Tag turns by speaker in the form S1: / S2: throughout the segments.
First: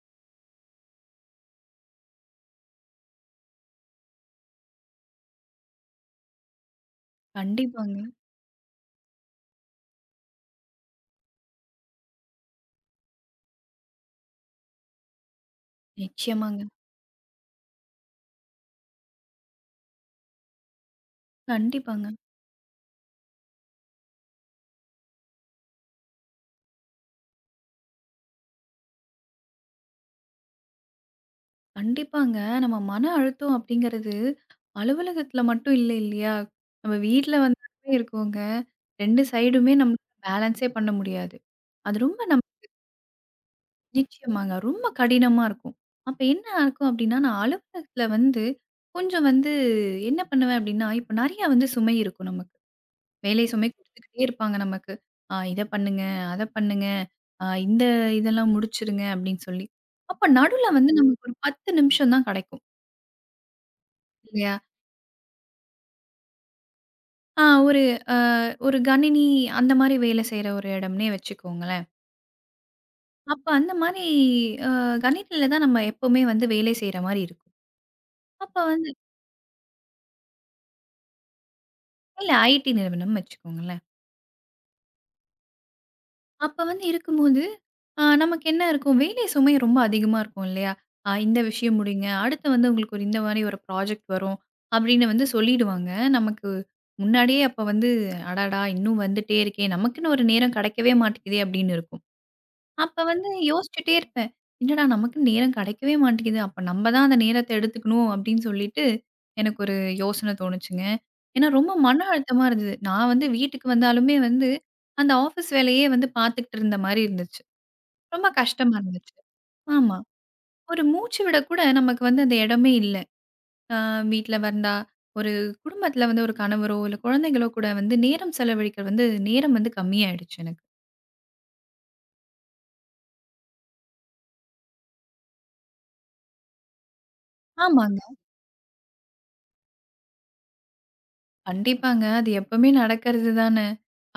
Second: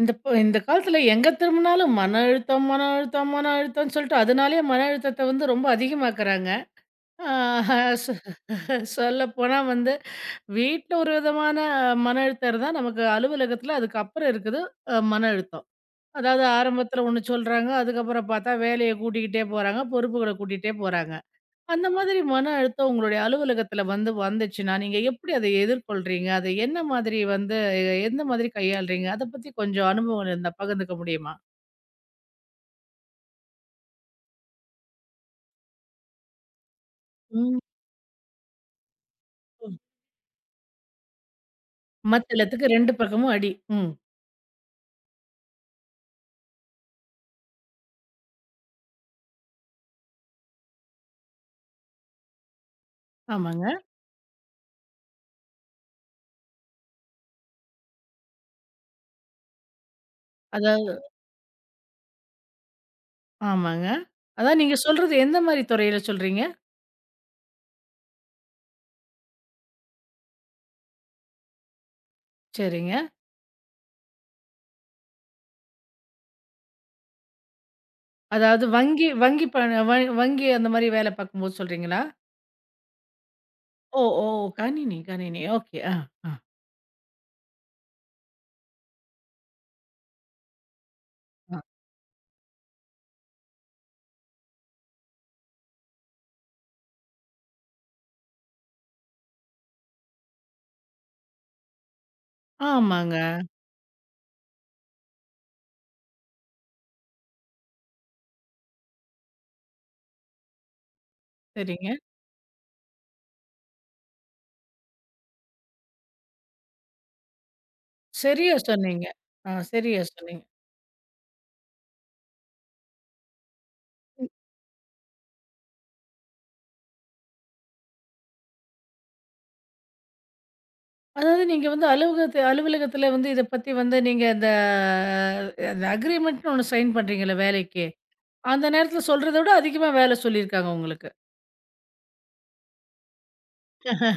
S1: இந்த காலத்துல எங்க திரும்பினாலும் மன அழுத்தம், மன அழுத்தம், மன அழுத்தம்ன்னு சொல்லிட்டு அதனாலேயே மன அழுத்தத்த வந்து ரொம்ப அதிகமாக்குறாங்க. ஆ
S2: கண்டிப்பாங்க.
S1: சொ சொல்லப்போனா வந்து வீட்ல ஒரு விதமான மன அழுத்தம் இருந்தா, நமக்கு அலுவலகத்துல அதுக்கப்புறம் இருக்குது மன அழுத்தம். அதாவது
S2: நிச்சயமாங்க.
S1: ஆரம்பத்துல ஒண்ணு சொல்றாங்க, அதுக்கப்புறம் பார்த்தா வேலைய கூட்டிக்கிட்டே போறாங்க, பொறுப்புகள கூட்டிட்டே போறாங்க. அந்த
S2: கண்டிப்பாங்க.
S1: மாதிரி மன அழுத்தம் உங்களுடைய அலுவலகத்துல வந்து வந்துச்சுன்னா, நீங்க எப்படி அதை எதிர்கொள்றீங்க? அதை என்ன மாதிரி வந்து எந்த மாதிரி கையாளுறீங்க? அத பத்தி கொஞ்சம் அனுபவம் இருந்தா பகிர்ந்துக்க முடியுமா?
S2: கண்டிப்பாங்க. நம்ம மன அழுத்தம் அப்படிங்கிறது, அலுவலகத்தில மட்டும் இல்ல இல்லையா? நம்ம வீட்ல
S1: ம்.
S2: வந்தாலுமே இருக்குங்க. 2 சைடுமே
S1: ம்.
S2: நம்மளால பேலன்ஸே பண்ண முடியாது. அது ரொம்ப நம்
S1: மத்தளத்துக்கு 2 பக்கமும் அடி. ம்.
S2: நிச்சயமாங்க. ரொம்ப கடினமா இருக்கும். அப்ப என்ன ஆகும் அப்படின்னா, நான் அலுவலகத்தில வந்து, கொஞ்சம் வந்து என்ன பண்ணுவேன் அப்படின்னா, இப்ப நெறையா வந்து சுமை இருக்கும் நமக்கு. வேலை சுமை
S1: ஆமாங்க.
S2: குடுத்துக்கிட்டே இருப்பாங்க நமக்கு. "ஆ இத பண்ணுங்க, அத பண்ணுங்க, ஆ இந்த இதெல்லாம் முடிச்சுருங்க" அப்படின்னு சொல்லி. அப்ப நடுவுல வந்து
S1: அதாவது
S2: நமக்கு ஒரு 10 நிமிஷம் தான் கெடைக்கும்.
S1: ஆமாங்க.
S2: இல்லையா?
S1: அதான் நீங்க சொல்றது எந்த மாரி துறையில சொல்றீங்க?
S2: ஆ ஒரு அ ஒரு கணினி அந்த மாரி வேலை செய்ற ஒரு இடம்னே வச்சுக்கோங்களேன்.
S1: சரிங்க.
S2: அப்ப அந்த மாரி அ கணினில தான் நம்ம எப்பவுமே வந்து வேலை செய்ற மாரி இருக்கும். அப்ப
S1: அதாவது
S2: வந்து
S1: வங்கி வங்கி ப வ வங்கி அந்த மாரி வேலை பார்க்கும்போது சொல்றீங்களா?
S2: இல்ல ஐடி நிறுவனம் வச்சுக்கோங்களேன்.
S1: ஓ! ஓ! கணினி, கணினி. ஓகே. ஆ, ஆ,
S2: அப்ப வந்து இருக்கும்போது, நமக்கு என்ன இருக்கும், வேலை சுமை ரொம்ப அதிகமா இருக்கும் இல்லையா? இந்த
S1: ஆ.
S2: விஷயம் முடிங்க. அடுத்து வந்து உங்களுக்கு ஒரு இந்த மாரி ஒரு ப்ராஜெக்ட் வரும். அப்படின்னு வந்து சொல்லிடுவாங்க. நமக்கு முன்னாடியே அப்ப வந்து, அடடா! இன்னும் வந்துட்டே இருக்கே! நமக்குன்னு ஒரு நேரம் கிடைக்கவே மாட்டேங்குதே! அப்படின்னு இருக்கும். அப்ப
S1: ஆமாங்க.
S2: வந்து யோசிச்சுட்டே இருப்பேன். என்னடா நமக்கு நேரம் கிடைக்கவே மாட்டேங்குது. அப்ப நம்ம தான் அந்த நேரத்த எடுத்துக்கணும் அப்படின்னு சொல்லிட்டு, எனக்கு ஒரு யோசனை தோணுச்சுங்க. ஏன்னா ரொம்ப
S1: சரிங்க.
S2: மன அழுத்தமா இருந்தது. நான் வந்து வீட்டுக்கு வந்தாலுமே வந்து, அந்த ஆஃபீஸ் வேலையே வந்து பார்த்துக்கிட்டு இருந்த மாரி இருந்துச்சு. ரொம்ப
S1: சரியா
S2: கஷ்டமா
S1: சொன்னீங்க.
S2: இருந்துச்சு.
S1: ஆ
S2: ஆமா.
S1: சரியா சொன்னீங்க.
S2: ஒரு மூச்சு விட கூட நமக்கு வந்து அந்த இடமே இல்ல. அ வீட்ல வந்தா, ஒரு குடும்பத்துல வந்து ஒரு கணவரோ, இல்ல குழந்தைகளோ கூட வந்து நேரம் செலவழிக்க வந்து நேரம் வந்து கம்மியாயிடுச்சு எனக்கு.
S1: அதாவது நீங்க வந்து அலுவலகத்துல வந்து இத பத்தி வந்து நீங்க அந்த அக்ரீமெண்ட்ன்னு ஒண்ணு சைன் பண்றீங்கல்ல வேலைக்கு.
S2: ஆமாங்க.
S1: அந்த நேரத்துல சொல்றத விட அதிகமா வேலை சொல்லியிருக்காங்க உங்களுக்கு.
S2: கண்டிப்பாங்க. அது எப்பவுமே நடக்கிறது தான.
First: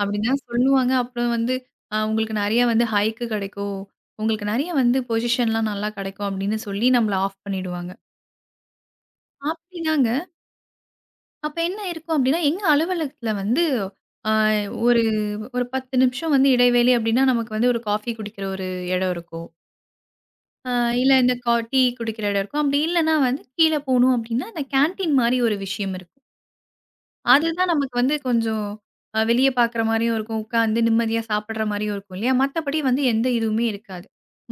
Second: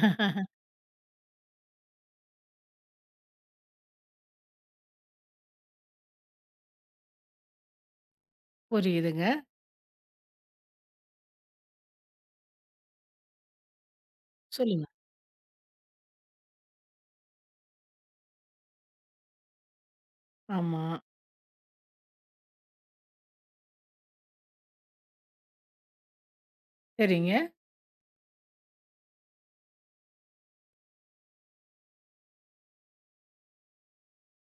S2: அப்படிதான் சொல்லுவாங்க. அப்புறம் வந்து உங்களுக்கு நெறைய வந்து ஹைக் கிடைக்கும். உங்களுக்கு நெறைய வந்து பொசிஷன்லாம் நல்லா கிடைக்கும் அப்படின்னு சொல்லி நம்மள ஆஃப் பண்ணிடுவாங்க.
S1: புரியுதுங்க.
S2: அப்படிதாங்க. அப்ப என்ன இருக்கும் அப்படின்னா, எங்க அலுவலகத்துல வந்து அ
S1: சொல்லுங்க.
S2: ஒரு ஒரு 10 நிமிஷம் வந்து இடைவேளை அப்படின்னா, நமக்கு வந்து ஒரு காஃபி குடிக்கிற ஒரு இடம் இருக்கும். அ
S1: ஆமா.
S2: இல்ல இந்த டீ குடிக்கிற இடம் இருக்கும். அப்படி இல்லன்னா வந்து கீழ போணும் அப்படின்னா, இந்த கேன்டீன் மாரி ஒரு விஷயம் இருக்கும்.
S1: சரிங்க.
S2: அதுதான் நமக்கு வந்து கொஞ்சம் வெளிய பார்க்குற மாரியும் இருக்கும். உட்காந்து நிம்மதியா சாப்பிடுற மாரியும் இருக்கும் இல்லையா? மத்தபடி வந்து எந்த இதுவுமே இருக்காது.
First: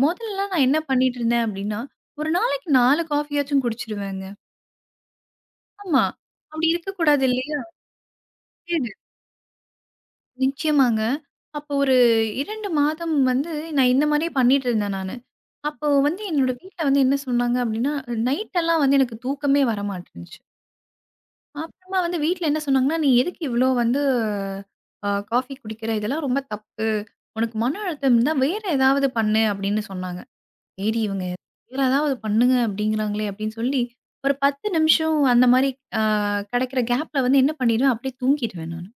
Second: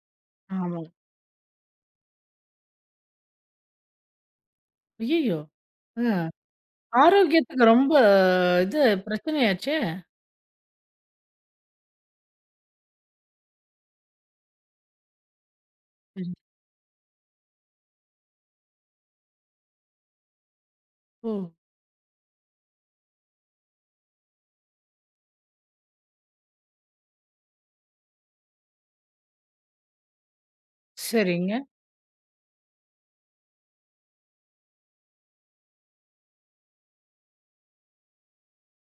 S2: மொதல்லலாம் நான் என்ன
S1: ஆமா.
S2: பண்ணிட்டுருந்தேன் அப்டின்னா, ஒரு நாளைக்கு 4 காஃபியாச்சும் குடிச்சுருவேங்க.
S1: ஐய்யய்யோ!
S2: ஆமா.
S1: அ
S2: அப்டி இருக்கக்கூடாது இல்லையா?
S1: ஆரோக்கியத்துக்கு ரொம்ப இது
S2: கேளு
S1: பிரச்சனையாச்சே!
S2: நிச்சயமாங்க. அப்போ ஒரு 2 மாதம் வந்து நான் இந்த மாரியே பண்ணிட்டுருந்தேன் நானு. அப்போ வந்து
S1: ம்.
S2: என்னோட வீட்ல வந்து என்ன சொன்னாங்க அப்டின்னா, நைட்டெல்லாம் வந்து எனக்கு தூக்கமே வரமாட்டுருந்துச்சு.
S1: ஓ!
S2: அப்புறமா வந்து வீட்ல என்ன சொன்னாங்கன்னா, "நீ எதுக்கு இவ்ளோ வந்து காஃபி குடிக்கிற? இதெல்லாம் ரொம்ப தப்பு." உனக்கு மன அழுத்தம் இருந்தா வேற ஏதாவது பண்ணு அப்படின்னு சொன்னாங்க. சரி இவங்க
S1: சரிங்க.
S2: வேற ஏதாவது பண்ணுங்க அப்படிங்கிறாங்களே அப்படின்னு சொல்லி, ஒரு 10 நிமிஷம் அந்த மாரி அ கெடைக்கிற கேப்ல வந்து என்ன பண்ணிடுவேன், அப்படியே தூங்கிடுவேன் நானு.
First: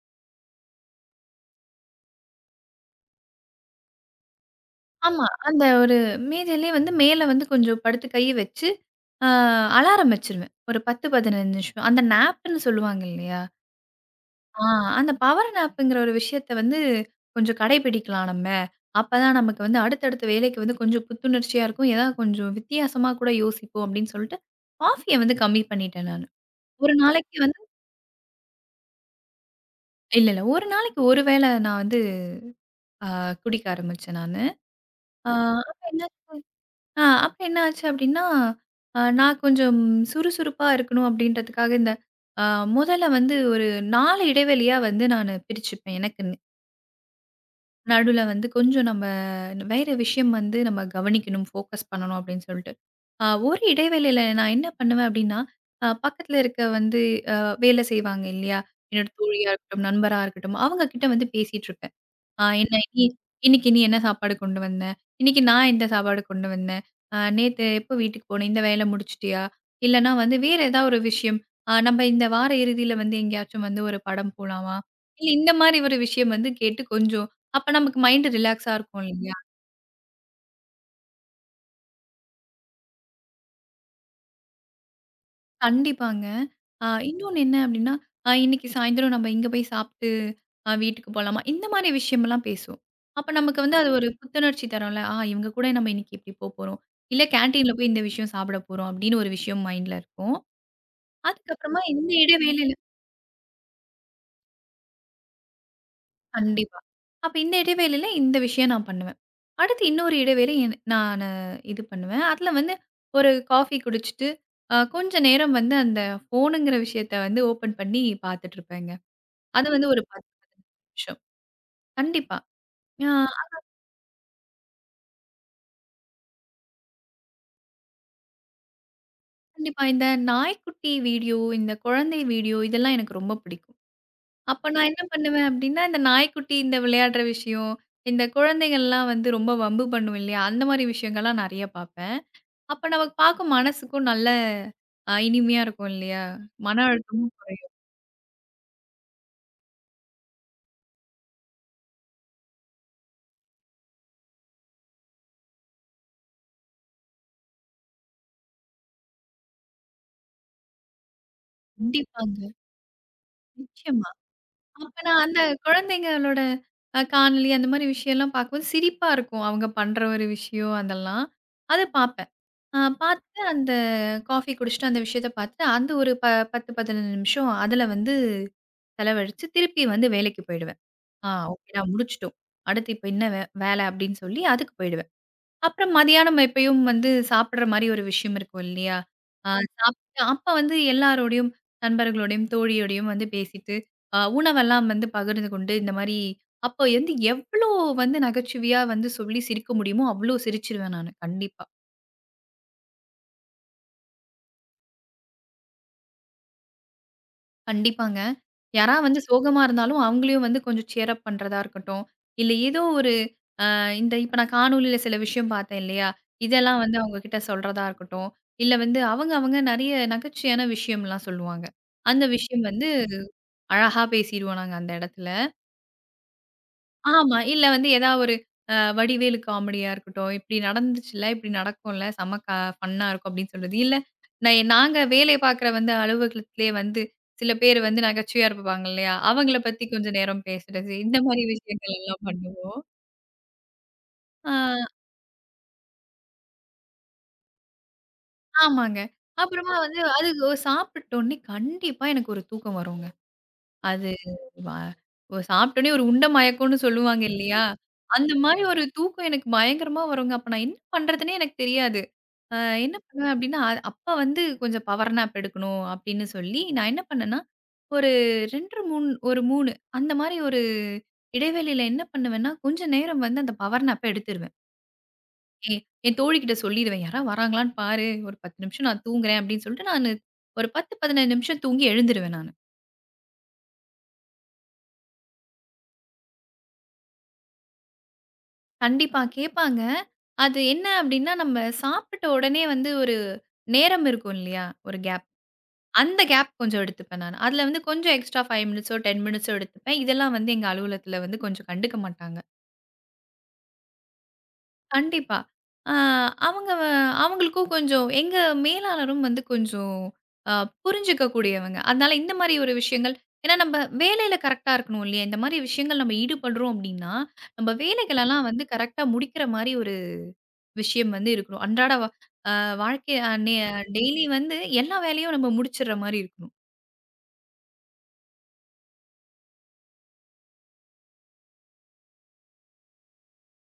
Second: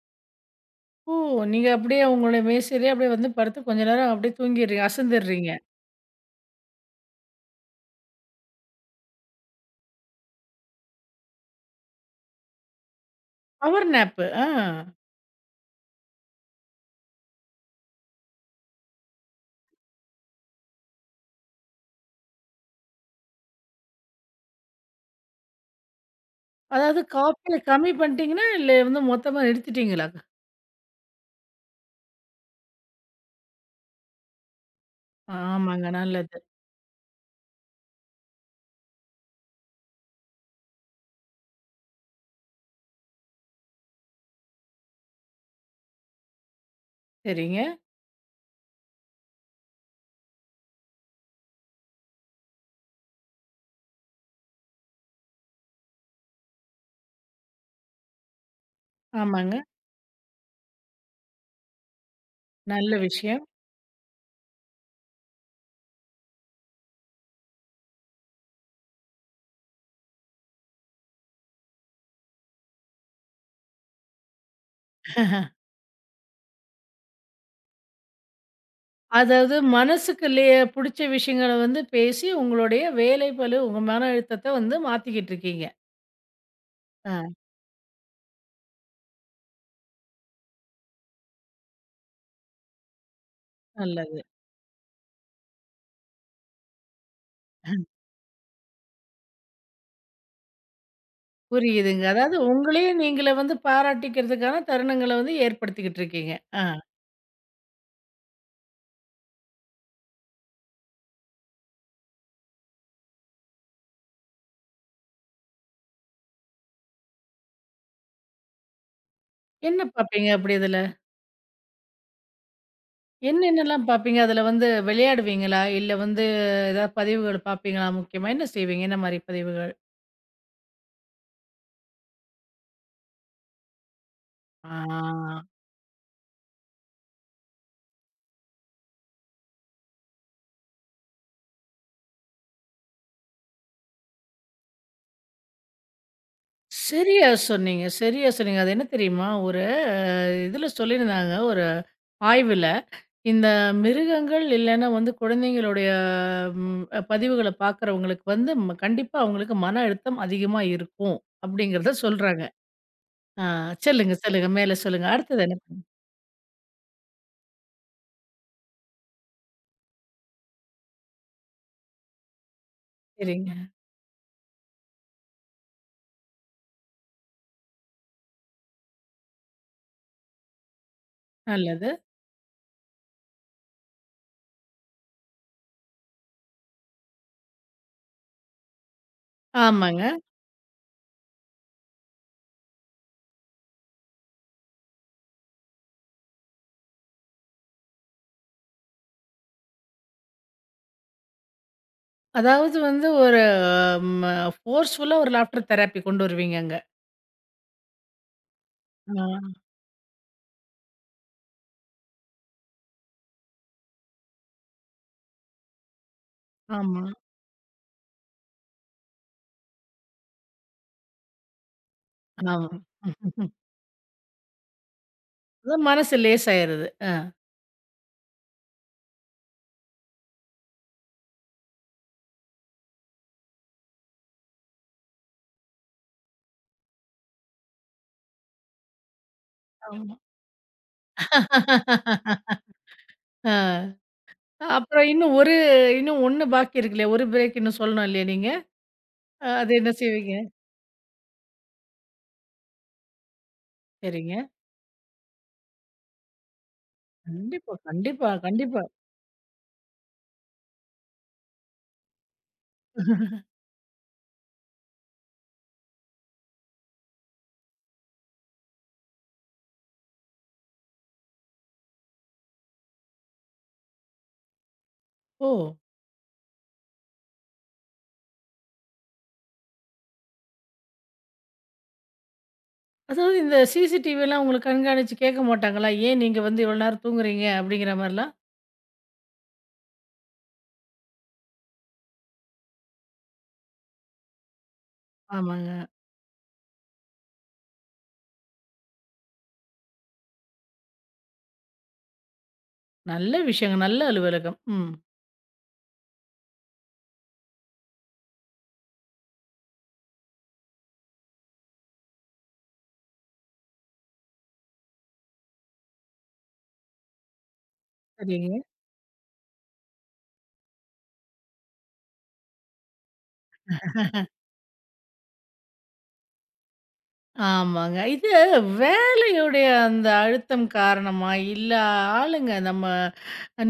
S1: ஓ! நீங்க அப்படியே உங்களுடைய மேசையிலேயே அப்படியே வந்து படுத்து கொஞ்ச நேரம் அப்படியே தூங்கிர்றீங்க.
S2: ஆமா.
S1: அசந்துர்றீங்க.
S2: அந்த ஒரு மேஜையிலயே வந்து மேல வந்து கொஞ்சம் படுத்து கைய வச்சு, அ அலாரம் வச்சுருவேன். ஒரு 10, 15 நிமிஷம். அந்த நேப்புன்னு சொல்லுவாங்க இல்லையா?
S1: பவர் நேப்பு. ஆ.
S2: ஆ, அந்த பவர் நேப்புங்கிற ஒரு விஷயத்த வந்து கொஞ்சம் கடைபிடிக்கலாம் நம்ம. அப்பதான் நமக்கு வந்து அடுத்தடுத்த வேலைக்கு வந்து கொஞ்சம் புத்துணர்ச்சியா இருக்கும். ஏதாவது கொஞ்சம் வித்தியாசமா கூட யோசிப்போம் அப்படின்னு சொல்லிட்டு, காஃபிய வந்து கம்மி பண்ணிட்டேன் நானு. ஒரு
S1: அதாவது
S2: நாளைக்கு
S1: காஃபிய
S2: வந்து
S1: கம்மி பண்ணிட்டீங்கன்னா, இல்ல வந்து மொத்தமா நிறுத்திட்டீங்களா?
S2: இல்ல, இல்ல. ஒரு நாளைக்கு ஒரு வேள நான் வந்து அ குடிக்க ஆரம்பிச்சேன் நானு. அ அப்ப
S1: ஆமாங்க.
S2: என்ன
S1: நல்லது.
S2: ஆ அப்ப என்ன ஆச்சு அப்படின்னா, நான் கொஞ்சம் சுறுசுறுப்பா இருக்கணும் அப்படின்றதுக்காக இந்த அ முதல்ல வந்து ஒரு 4 இடைவெளியா வந்து நானு பிரிச்சுப்பேன் எனக்குன்னு.
S1: சரிங்க.
S2: நடுவுல வந்து கொஞ்சம் நம்ம வேற விஷயம் வந்து நம்ம கவனிக்கணும், ஃபோக்கஸ் பண்ணணும் அப்படின்னு சொல்லிட்டு. ஒரு இடைவேளையில நான் என்ன பண்ணுவேன் அப்படின்னா, பக்கத்துல இருக்க வந்து அ வேலை செய்வாங்க இல்லையா? என்னோட தோழியா
S1: ஆமாங்க.
S2: இருக்கட்டும், நண்பரா இருக்கட்டும், அவங்க கிட்ட வந்து பேசிட்டுருப்பேன். ஆ என்ன
S1: நல்ல
S2: இ
S1: விஷயம்.
S2: இன்னைக்கு நீ என்ன சாப்பாடு கொண்டு வந்த? இன்னைக்கு நான் எந்த சாப்பாடு கொண்டு வந்தேன்? நேத்து எப்போ வீட்டுக்கு போன? இந்த வேலை முடிச்சுட்டியா? இல்லன்னா வந்து வேற ஏதா ஒரு விஷயம், நம்ம இந்த வார இறுதியில வந்து எங்கேயாச்சும் வந்து ஒரு படம் போலாமா? இல்ல இந்த மாரி ஒரு விஷயம் வந்து கேட்டு கொஞ்சம் அப்ப நமக்கு மைண்ட் ரிலாக்ஸா இருக்கும் இல்லையா?
S1: அதாவது மனசுக்கு புடிச்ச விஷயங்கள வந்து பேசி, உங்களுடைய வேலைப்பளு, உங்க மன அழுத்தத்த வந்து மாத்திக்கிட்டு இருக்கீங்க.
S2: கண்டிப்பாங்க.
S1: ஆ
S2: இன்னொன்னு என்ன அப்டின்னா, இன்னைக்கு சாயந்தரம் நம்ம இங்க போய் சாப்ட்டு, வீட்டுக்கு போலாமா? இந்த மாரி விஷயமெல்லாம் பேசுவோம். அப்ப நமக்கு வந்து அது ஒரு
S1: நல்லது.
S2: புத்துணர்ச்சி தரும்ல. ஆ இவங்க கூட நம்ம இன்னைக்கு இப்டி போறோம். இல்ல கேன்டீன்ல போய் இந்த விஷயம் சாப்பிட போறோம் அப்டின்னு ஒரு விஷயம் மைண்ட்ல இருக்கும். அதுக்கப்புறமா
S1: புரியுதுங்க.
S2: இந்த
S1: அதாவது
S2: இடைவேளையில
S1: உங்களையே நீங்களே வந்து பாராட்டிக்கிறதுக்கான தருணங்கள வந்து ஏற்படுத்திக்கிட்டு இருக்கீங்க. ஆ.
S2: கண்டிப்பா. அப்ப இந்த இடைவேளையில இந்த விஷயம் நான் பண்ணுவேன். அடுத்து இன்னொரு இடைவேளை நானு இது பண்ணுவேன். அதுல வந்து ஒரு காஃபி குடிச்சிட்டு, கொஞ்ச நேரம் வந்து அந்த ஃபோனுங்கிற விஷயத்த வந்து ஓப்பன் பண்ணி பாத்துட்டுருப்பேங்க. அது
S1: என்ன
S2: வந்து ஒரு
S1: பார்ப்பீங்க
S2: 10
S1: அப்படி இதுல?
S2: நிமிஷம். கண்டிப்பா. ஆ
S1: என்னென்னலாம் பார்ப்பீங்க? அதுல வந்து விளையாடுவீங்களா? இல்ல வந்து ஏதாவது பதிவுகள் பார்ப்பீங்களா முக்கியமா? என்ன செய்வீங்க? என்ன மாரி பதிவுகள்?
S2: கண்டிப்பா. இந்த நாய்க்குட்டி வீடியோ, இந்த குழந்தை வீடியோ இதெல்லாம் எனக்கு ரொம்ப பிடிக்கும். அப்ப நான் என்ன
S1: ஆ.
S2: பண்ணுவேன் அப்டின்னா, இந்த நாய்க்குட்டி இந்த விளையாடுற விஷயம், இந்த குழந்தைகள்லாம் வந்து ரொம்ப வம்பு பண்ணும் இல்லையா? அந்த மாரி விஷயங்கள்லாம் நெறைய பார்ப்பேன். அப்ப நமக்கு பார்க்கும் மனசுக்கும் நல்ல இனிமையா இருக்கும் இல்லையா? மன
S1: சரியா
S2: அழுத்தமும் குறையும்.
S1: சொன்னீங்க, சரியா சொன்னீங்க. அது என்ன தெரியுமா? ஒரு இதுல சொல்லியிருந்தாங்க, ஒரு ஆய்வுல. இந்த மிருகங்கள் இல்லன்னா வந்து குழந்தைங்களுடைய ம் பதிவுகள பார்க்குறவங்களுக்கு வந்து கண்டிப்பா அவங்களுக்கு மன அழுத்தம் அதிகமா இருக்கும். அப்படிங்கிறத
S2: கண்டிப்பாங்க.
S1: சொல்றாங்க. ஆ
S2: நிச்சயமா.
S1: சொல்லுங்க, சொல்லுங்க. மேல
S2: அப்ப
S1: சொல்லுங்க.
S2: நான் அந்த
S1: அடுத்தது என்ன பண்ண
S2: குழந்தைங்களோட காணொலி அந்த மாரி விஷயம்லாம் பார்க்கும்போது சிரிப்பா இருக்கும். அவங்க பண்ற ஒரு விஷயம் அதெல்லாம். அத பார்ப்பேன். ஆ பார்த்துட்டு
S1: சரிங்க.
S2: அந்த காஃபி குடிச்சுட்டு அந்த விஷயத்த பார்த்துட்டு, அந்த ஒரு ப 10, 15 நிமிஷம் அதுல வந்து செலவழிச்சு, திருப்பி வந்து வேலைக்கு போயிடுவேன். ஆ ஓகேடா
S1: நல்லது.
S2: முடிச்சுட்டோம். அடுத்து இப்ப என்ன வேலை அப்படின்னு சொல்லி அதுக்கு போயிடுவேன். அப்புறம் மதியானம் எப்பயும் வந்து சாப்பிடுற மாரி ஒரு விஷயம் இருக்கும் இல்லையா? ஆ
S1: ஆமாங்க.
S2: சாப்பிட்டு அப்ப வந்து எல்லாரோடையும், நண்பர்களோடையும், தோழியோடையும் வந்து பேசிட்டு, உணவெல்லாம் வந்து பகிர்ந்து கொண்டு இந்த மாரி அப்போ வந்து எவ்ளோ வந்து நகைச்சுவையா வந்து சொல்லி சிரிக்க முடியுமோ, அவ்ளோ சிரிச்சுருவேன் நானு கண்டிப்பா.
S1: அதாவது வந்து ஒரு ம ஃபோர்ஸ்ஃபுல்லா ஒரு லாஃப்டர் தெரப்பி கொண்டு வருவீங்க அங்க.
S2: கண்டிப்பாங்க. யாரா வந்து
S1: ஆ.
S2: சோகமா இருந்தாலும், அவங்களையும் வந்து கொஞ்சம் சியர் அப் பண்றதா இருக்கட்டும். இல்ல ஏதோ ஒரு அ இந்த இப்ப நான் காணொளியில சில விஷயம் பார்த்தேன் இல்லையா? இதெல்லாம் வந்து
S1: ஆமா,
S2: அவங்க கிட்ட சொல்றதா இருக்கட்டும். இல்ல வந்து அவங்க அவங்க நெறைய நகைச்சுவையான விஷயம்லாம் சொல்லுவாங்க. அந்த விஷயம்
S1: ஆமா.
S2: வந்து அழகா பேசிருவோம் நாங்க அந்த இடத்துல.
S1: அதான் மனசு லேசாயிருது. ஆ.
S2: ஆமா. இல்ல வந்து ஏதா ஒரு வடிவேலு காமெடியா இருக்கட்டும். "இப்டி நடந்துச்சுல்ல, இப்டி நடக்கும்ல, செம ஃபன்னா இருக்கும்" அப்டின்னு சொல்றது. இல்ல நாங்க வேலை பார்க்குற வந்து அலுவலகத்திலேயே வந்து சில பேர் வந்து நகைச்சுவையா இருப்பாங்க இல்லையா? அவங்கள பத்தி கொஞ்சம்
S1: ஆமா.
S2: நேரம் பேசுறது. இந்த மாரி விஷயங்கள் எல்லாம் பண்ணுவோம்.
S1: ஆ.
S2: ஆ
S1: அப்புறம் இன்னும் 1 பாக்கி இருக்குல்லையா? 1 பிரேக் இன்னும் சொல்லணும் இல்லையா நீங்க?
S2: ஆமாங்க.
S1: அது
S2: அப்புறமா
S1: என்ன
S2: வந்து
S1: செய்வீங்க?
S2: சாப்பிட்டோனே கண்டிப்பா எனக்கு ஒரு தூக்கம் வருங்க. அது
S1: சரிங்க.
S2: வ சாப்பிட்டோனே ஒரு உண்ட மயக்கம்னு சொல்லுவாங்க இல்லையா?
S1: கண்டிப்பா, கண்டிப்பா,
S2: அந்த மாரி ஒரு
S1: கண்டிப்பா.
S2: தூக்கம் எனக்கு பயங்கரமா வருங்க. அப்ப நான் என்ன பண்றதுன்னே எனக்கு தெரியாது. அ என்ன பண்ணுவேன் அப்டின்னா, அப்பா வந்து கொஞ்சம் பவர் நேப் எடுக்கணும் அப்டின்னு சொல்லி, நான் என்ன பண்ணேன்னா, ஒரு 2 3 ஒரு 3 அந்த மாரி ஒரு இடைவெளியில என்ன பண்ணுவேன்னா, கொஞ்சம் நேரம் வந்து அந்த பவர் நேப்ப எடுத்துருவேன்.
S1: ஓ!
S2: எ என் தோழிகிட்ட சொல்லிருவேன். "யாராவது வராங்களான்னு பாரு. ஒரு 10 நிமிஷம் நான் தூங்குறேன்" அப்டின்னு சொல்லிட்டு நானு ஒரு 10, 15 நிமிஷம் தூங்கி எழுந்துருவேன் நானு.
S1: அதாவது இந்த சிசிடிவிலாம் உங்கள கண்காணிச்சு கேட்க மாட்டாங்களா? ஏன் நீங்க வந்து இவ்வளோ நேரம் தூங்குறீங்க? அப்படிங்கிற மாரிலாம்?
S2: கண்டிப்பா கேட்பாங்க. அது என்ன அப்டின்னா, நம்ம சாப்பிட்ட உடனே வந்து ஒரு நேரம் இருக்கும் இல்லையா? ஒரு கேப்.
S1: ஆமாங்க.
S2: அந்த கேப் கொஞ்சம் எடுத்துப்பேன் நானு. அதுல வந்து கொஞ்சம் எக்ஸ்ட்ரா 5 மினிட்ஸோ, 10 மினிட்ஸோ எடுத்துப்பேன். இதெல்லாம் வந்து எங்க அலுவலகத்துல வந்து கொஞ்சம் கண்டுக்க மாட்டாங்க.
S1: நல்ல விஷயங்க. நல்ல அலுவலகம். ம்.
S2: கண்டிப்பா. அ அவங்க வ அவங்களுக்கும் கொஞ்சம் எங்க மேலாளரும் வந்து கொஞ்சம் அ புரிஞ்சுக்கக்கூடியவங்க. அதனால இந்த மாரி ஒரு விஷயங்கள் ஏன்னா நம்ம வேலையில கரெக்ட்டா இருக்கணும் இல்லையா? இந்த மாரி விஷயங்கள் நம்ம ஈடுபடுறோம் அப்படின்னா, நம்ம வேலைகளெல்லாம்
S1: சரிங்க.
S2: வந்து கரெக்ட்டா முடிக்கிற மாரி ஒரு விஷயம் வந்து இருக்கணும். அன்றாட வ அ வாழ்க்கை அ நெ டெய்லி வந்து எல்லா வேலையும் நம்ம முடிச்சிடுற மாரி இருக்கணும்.
S1: ஆமாங்க. இது வேலையுடைய அந்த அழுத்தம் காரணமா, இல்ல ஆளுங்க நம்ம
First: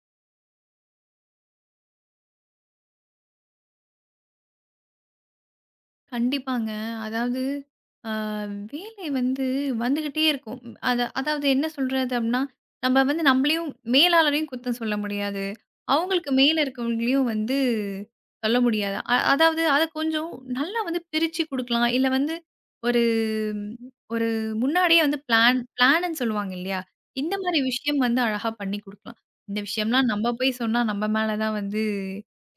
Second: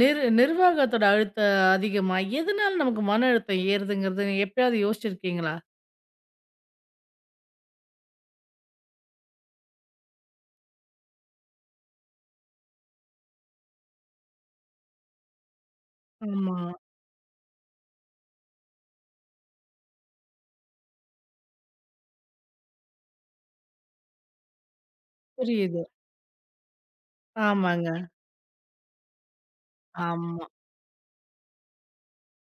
S1: நிர்வாகத்தோட அழுத்தம் அதிகமா, எதனால நமக்கு மன அழுத்தம் ஏறுதுங்கிறது நீங்க எப்பயாவது யோசிச்சிருக்கீங்களா?
S2: கண்டிப்பாங்க. அதாவது அ வேலை வந்து வந்துகிட்டே இருக்கும். அதாவது என்ன சொல்றது அப்டின்னா, நம்ம வந்து நம்மளையும் மேலாளரையும் குத்தம் சொல்ல முடியாது. அவங்களுக்கு
S1: ஆமா.
S2: மேல இருக்கவங்களையும் வந்து சொல்ல முடியாது. அ அதாவது அத கொஞ்சம் நல்லா வந்து பிரிச்சு குடுக்கலாம். இல்ல வந்து ஒரு ம், ஒரு முன்னாடியே வந்து
S1: புரியுது.
S2: பிளான்னு சொல்லுவாங்க இல்லையா? இந்த மாரி
S1: ஆமாங்க.
S2: விஷயம் வந்து அழகா பண்ணி குடுக்கலாம். இந்த விஷயம்லாம் நம்ம
S1: ஆமா.
S2: போய் சொன்னா நம்ம மேல தான் வந்து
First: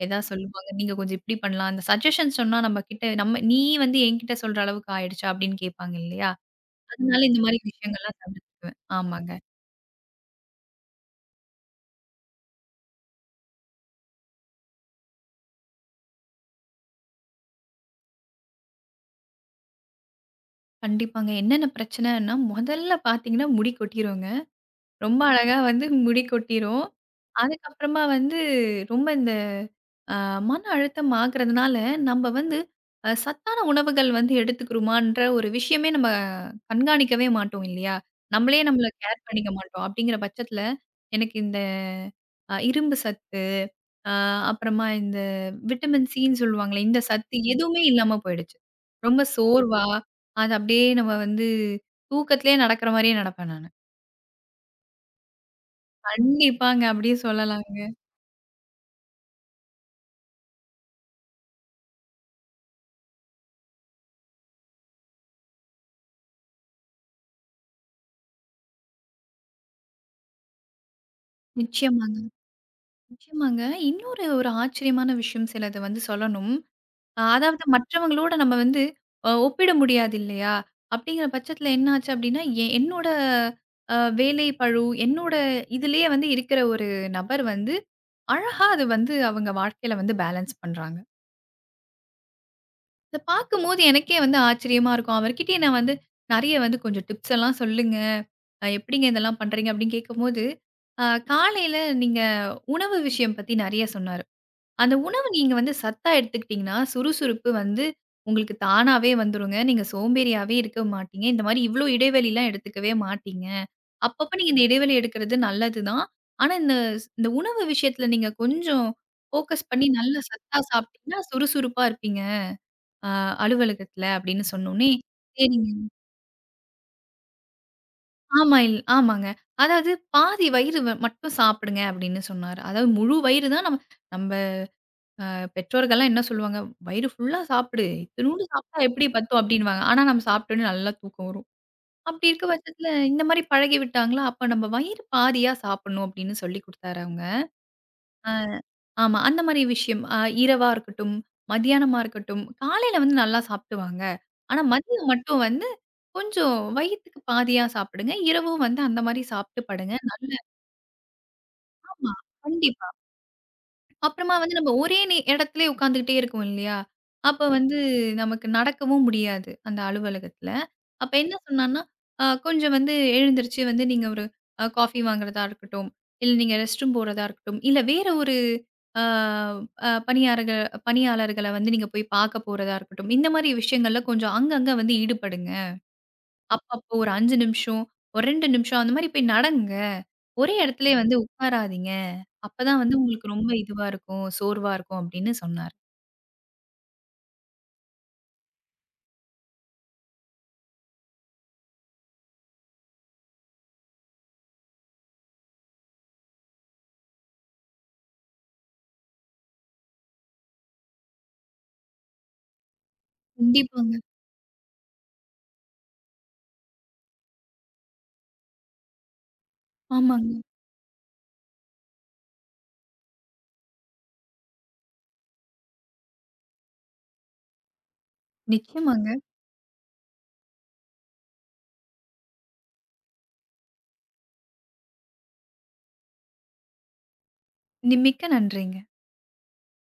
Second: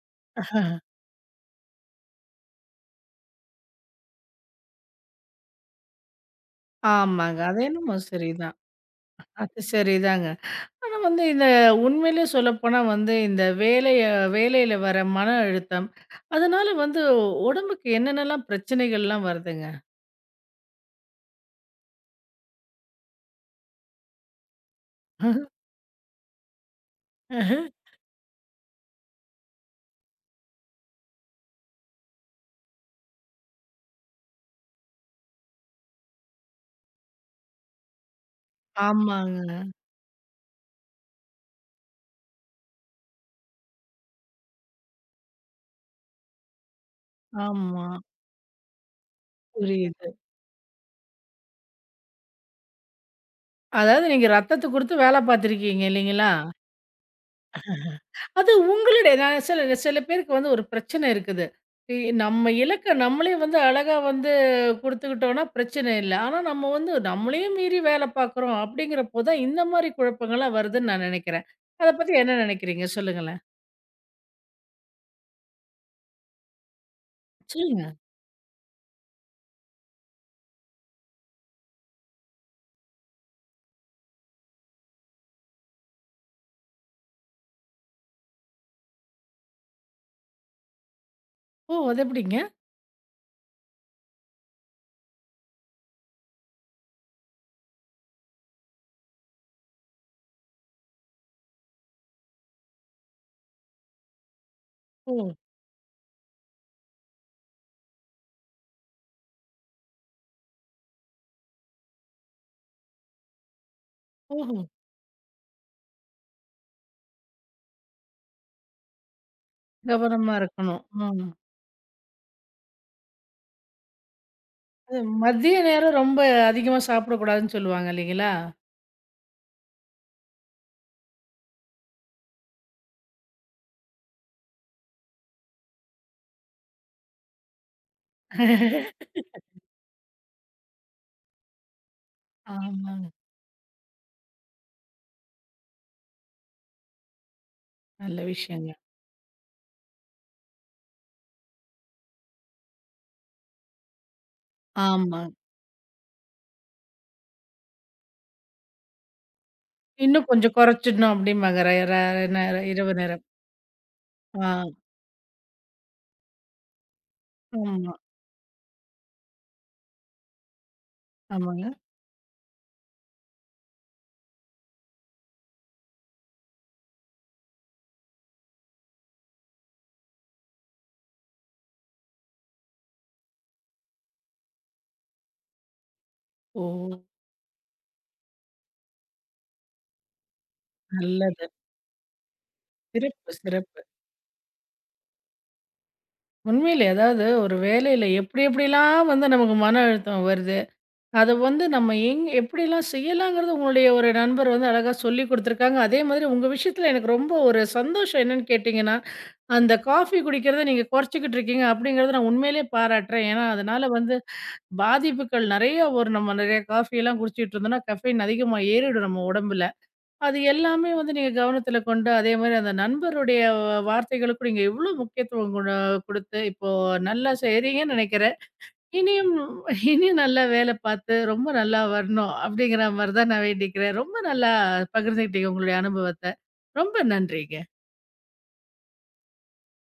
S2: எதா சொல்லுவாங்க. நீங்க கொஞ்சம் இப்படி பண்ணலாம். அந்த சஜஷன் சொன்னா நம்ம கிட்ட நம்ம "நீ வந்து என்கிட்ட சொல்ற அளவுக்கு ஆயிடுச்சா?" அப்படின்னு கேட்பாங்க இல்லையா? அதனால
S1: ஆமாங்க.
S2: இந்த மாரி
S1: அது என்னமோ
S2: விஷயங்கள்லாம்
S1: சரிதான்.
S2: தவிர்த்துக்குவேன். ஆமாங்க.
S1: அது சரிதாங்க. ஆனா வந்து இந்த உண்மையிலேயே சொல்லப்போனா வந்து இந்த வேலையில வர மன அழுத்தம், அதனால வந்து உடம்புக்கு என்னென்னலாம் பிரச்சனைகள்லாம் வருதுங்க?
S2: கண்டிப்பாங்க. என்னென்ன பிரச்சனைன்னா, முதல்ல பார்த்தீங்கன்னா முடி கொட்டிருங்க. ரொம்ப அழகா வந்து முடி கொட்டிரும். அதுக்கப்புறமா வந்து ரொம்ப இந்த அ மன அழுத்தம் ஆகுறதுனால, நம்ப வந்து சத்தான உணவுகள் வந்து எடுத்துக்கிறோமான்ற ஒரு விஷயமே நம்ம கண்காணிக்கவே மாட்டோம் இல்லையா? நம்மளே நம்மள கேர் பண்ணிக்க
S1: ஆமாங்க.
S2: மாட்டோம். அப்படிங்கிற பட்சத்தில, எனக்கு இந்த இரும்பு சத்து, அ அப்புறமா இந்த விட்டமின் சின்னு சொல்லுவாங்களே, இந்த சத்து எதுவுமே
S1: ஆமா.
S2: இல்லாம போயிடுச்சு. ரொம்ப சோர்வா,
S1: புரியுது.
S2: அது அப்படியே நம்ம வந்து தூக்கத்திலேயே நடக்கிற மாரியே நடப்பேன் நானு.
S1: அதாவது நீங்க ரத்தத்த குடுத்து வேல பார்த்துருக்கீங்க இல்லைங்களா?
S2: கண்டிப்பாங்க. அப்படியே சொல்லலாம்.
S1: அது உங்களுடைய நான் சில சில பேருக்கு வந்து ஒரு பிரச்சனை இருக்குது. இ நம்ம இலக்க நம்மளே வந்து அழகா வந்து குடுத்துக்கிட்டோம்னா பிரச்சனை இல்ல. ஆனா நம்ம வந்து நம்மளையும் மீறி வேல பார்க்குறோம் அப்படிங்கிறப்போ தான் இந்த மாரி குழப்பங்கள்லாம் வருதுன்னு நான் நெனைக்கிறேன். அத பத்தி
S2: நிச்சயமாங்க,
S1: என்ன நெனைக்கிறீங்க? சொல்லுங்களேன்.
S2: நிச்சயமாங்க. இன்னொரு ஒரு ஆச்சரியமான விஷயம் சிலது வந்து சொல்லணும். அதாவது
S1: சொல்லுங்க.
S2: மற்றவங்களோட நம்ம வந்து ஒப்பிட முடியாது இல்லையா? அப்படிங்கிற பட்சத்தில என்ன ஆச்சு அப்படின்னா, என்னோட வேலை பளு, என்னோட இதிலேயே வந்து இருக்கிற ஒரு நபர் வந்து, அழகா அது வந்து அவங்க வாழ்க்கையில வந்து பேலன்ஸ் பண்றாங்க.
S1: ஓ! அது எப்படிங்க?
S2: இத பார்க்கும்போது எனக்கே வந்து ஆச்சரியமா இருக்கும். அவர்கிட்டயே நான் வந்து நெறைய வந்து "கொஞ்சம் டிப்ஸ் எல்லாம் சொல்லுங்க. எப்படிங்க இதெல்லாம் பண்றீங்க?" அப்படின்னு கேட்கும்போது, அ காலையில நீங்க உணவு விஷயம் பத்தி நெறைய சொன்னாரு. அந்த உணவு
S1: ஓ!
S2: நீங்க வந்து சத்தா எடுத்துக்கிட்டீங்கன்னா, சுறுசுறுப்பு வந்து உங்களுக்கு தானாவே வந்துருங்க. நீங்க சோம்பேறியாவே இருக்க மாட்டீங்க. இந்த மாரி இவ்ளோ இடைவெளிலாம் எடுத்துக்கவே மாட்டீங்க. அப்பப்ப நீங்க
S1: ஓஹோ!
S2: இந்த இடைவெளி எடுக்கிறது நல்லது தான். ஆனா, இந்த இந்த உணவு விஷயத்துல நீங்க கொஞ்சம் ஃபோக்கஸ் பண்ணி நல்லா
S1: கவனமா
S2: சத்தா
S1: இருக்கணும்.
S2: சாப்பிட்டீங்கன்னா,
S1: ம்.
S2: சுறுசுறுப்பா இருப்பீங்க. அ அலுவலகத்துல அப்படின்னு சொன்னோனே,
S1: அது மதிய
S2: சரிங்க.
S1: நேரம் ரொம்ப அதிகமா சாப்பிடக்கூடாதுன்னு சொல்லுவாங்க இல்லைங்களா?
S2: ஆமாங்க. அதாவது பாதி வயிறு மட்டும் சாப்பிடுங்க அப்படின்னு சொன்னாரு. அதாவது முழு வயிறு தான் நம்ம நம் பெற்றோர்கள்லாம் என்ன சொல்லுவாங்க? "வயிறு ஃபுல்லா சாப்பிடு. இத்துணூண்டு சாப்பிட்டா எப்படி பத்தும்?" அப்படின்னுவாங்க. ஆனா, நம்ம சாப்பிட்டோனே நல்லா தூக்கம் வரும். அப்படி இருக்க பட்சத்தில
S1: ஆமா.
S2: இந்த மாரி பழகி விட்டாங்களா, அப்ப நம்ம வயிறு பாதியா சாப்பிடணும் அப்படின்னு சொல்லி குடுத்தாரு அவங்க.
S1: நல்ல
S2: அ
S1: விஷயங்க.
S2: ஆமா. அந்த மாரி விஷயம். இரவா இருக்கட்டும், மதியானமா இருக்கட்டும், காலையில வந்து நல்லா சாப்பிடுவாங்க. ஆனா, மதியம்
S1: ஆமா.
S2: மட்டும் வந்து கொஞ்சம் வயித்துக்கு பாதியா சாப்பிடுங்க. இரவும் வந்து அந்த மாரி சாப்பிட்டு படுங்க.
S1: இன்னும் கொஞ்சம் குறைச்சிடணும் அப்படிம்பாங்க. ர
S2: ஆமா.
S1: ர நேரம்
S2: கண்டிப்பா.
S1: இரவு நேரம்.
S2: அப்புறமா வந்து
S1: ஆ
S2: நம்ம ஒரே இடத்திலே உட்காந்துக்கிட்டே இருக்கோம் இல்லையா? அப்ப வந்து
S1: ஆமா.
S2: நமக்கு நடக்கவும் முடியாது, அந்த அலுவலகத்தில. அப்ப என்ன
S1: ஆமாங்க.
S2: சொன்னான்னா, கொஞ்சம் வந்து எழுந்திருச்சு வந்து நீங்க ஒரு காஃபி வாங்குறதா இருக்கட்டும், இல்ல நீங்க ரெஸ்ட் ரூம் போறதா இருக்கட்டும், இல்ல வேற ஒரு அ அ பணியாளர்கள் பணியாளர்கள வந்து நீங்க போய் பார்க்க போறதா இருக்கட்டும், இந்த மாரி விஷயங்கள்ல கொஞ்சம் அங்கங்க வந்து ஈடுபடுங்க.
S1: ஓ!
S2: அப்பப்போ ஒரு 5 நிமிஷம், ஒரு 2 நிமிஷம் அந்த மாரி போய் நடங்க. ஒரே இடத்துலயே வந்து
S1: நல்லது.
S2: உட்காராதீங்க. அப்பதான் வந்து
S1: சிறப்பு,
S2: உங்களுக்கு ரொம்ப
S1: சிறப்பு.
S2: இதுவா இருக்கும், சோர்வா இருக்கும் அப்படின்னு சொன்னாரு.
S1: உண்மையிலே அதாவது ஒரு வேலையில எப்படி எப்படிலாம் வந்து நமக்கு மன அழுத்தம் வருது. அத வந்து நம்ம எப்படிலாம் செய்யலாங்கிறது உங்களுடைய ஒரு நண்பர் வந்து அழகா சொல்லிக் குடுத்துருக்காங்க. அதே மாதிரி உங்க விஷயத்துல எனக்கு ரொம்ப ஒரு சந்தோஷம் என்னன்னு கேட்டீங்கன்னா, அந்த காஃபி குடிக்கிறத நீங்க குறைச்சுக்கிட்டு இருக்கீங்க அப்படிங்கிறத நான் உண்மையிலேயே பாராட்டுறேன். ஏன்னா, அதனால
S2: கண்டிப்பாங்க.
S1: வந்து பாதிப்புகள் நெறைய ஒரு நம்ம நெறைய காஃபியெல்லாம் குடிச்சிட்டு இருந்தோம்னா, கஃபைன் அதிகமா ஏறிடும் நம்ம உடம்புல.
S2: ஆமாங்க.
S1: அது எல்லாமே வந்து நீங்க கவனத்துல கொண்டு, அதே மாரி அந்த நண்பருடைய வார்த்தைகளுக்கும் நீங்க எவ்ளோ முக்கியத்துவம் குடுத்து, இப்போ நல்லா செய்றீங்கன்னு நெனைக்கிறேன்.
S2: நிச்சயமாங்க.
S1: இனியும் இனியும் நல்லா வேல பார்த்து, ரொம்ப நல்லா வரணும் அப்படிங்கிற மாரி தான் நான் வேண்டிக்கிறேன். ரொம்ப நல்லா பகிர்ந்துக்கிட்டீங்க உங்களுடைய அனுபவத்த. ரொம்ப நன்றிங்க.
S2: மிக்க நன்றிங்க.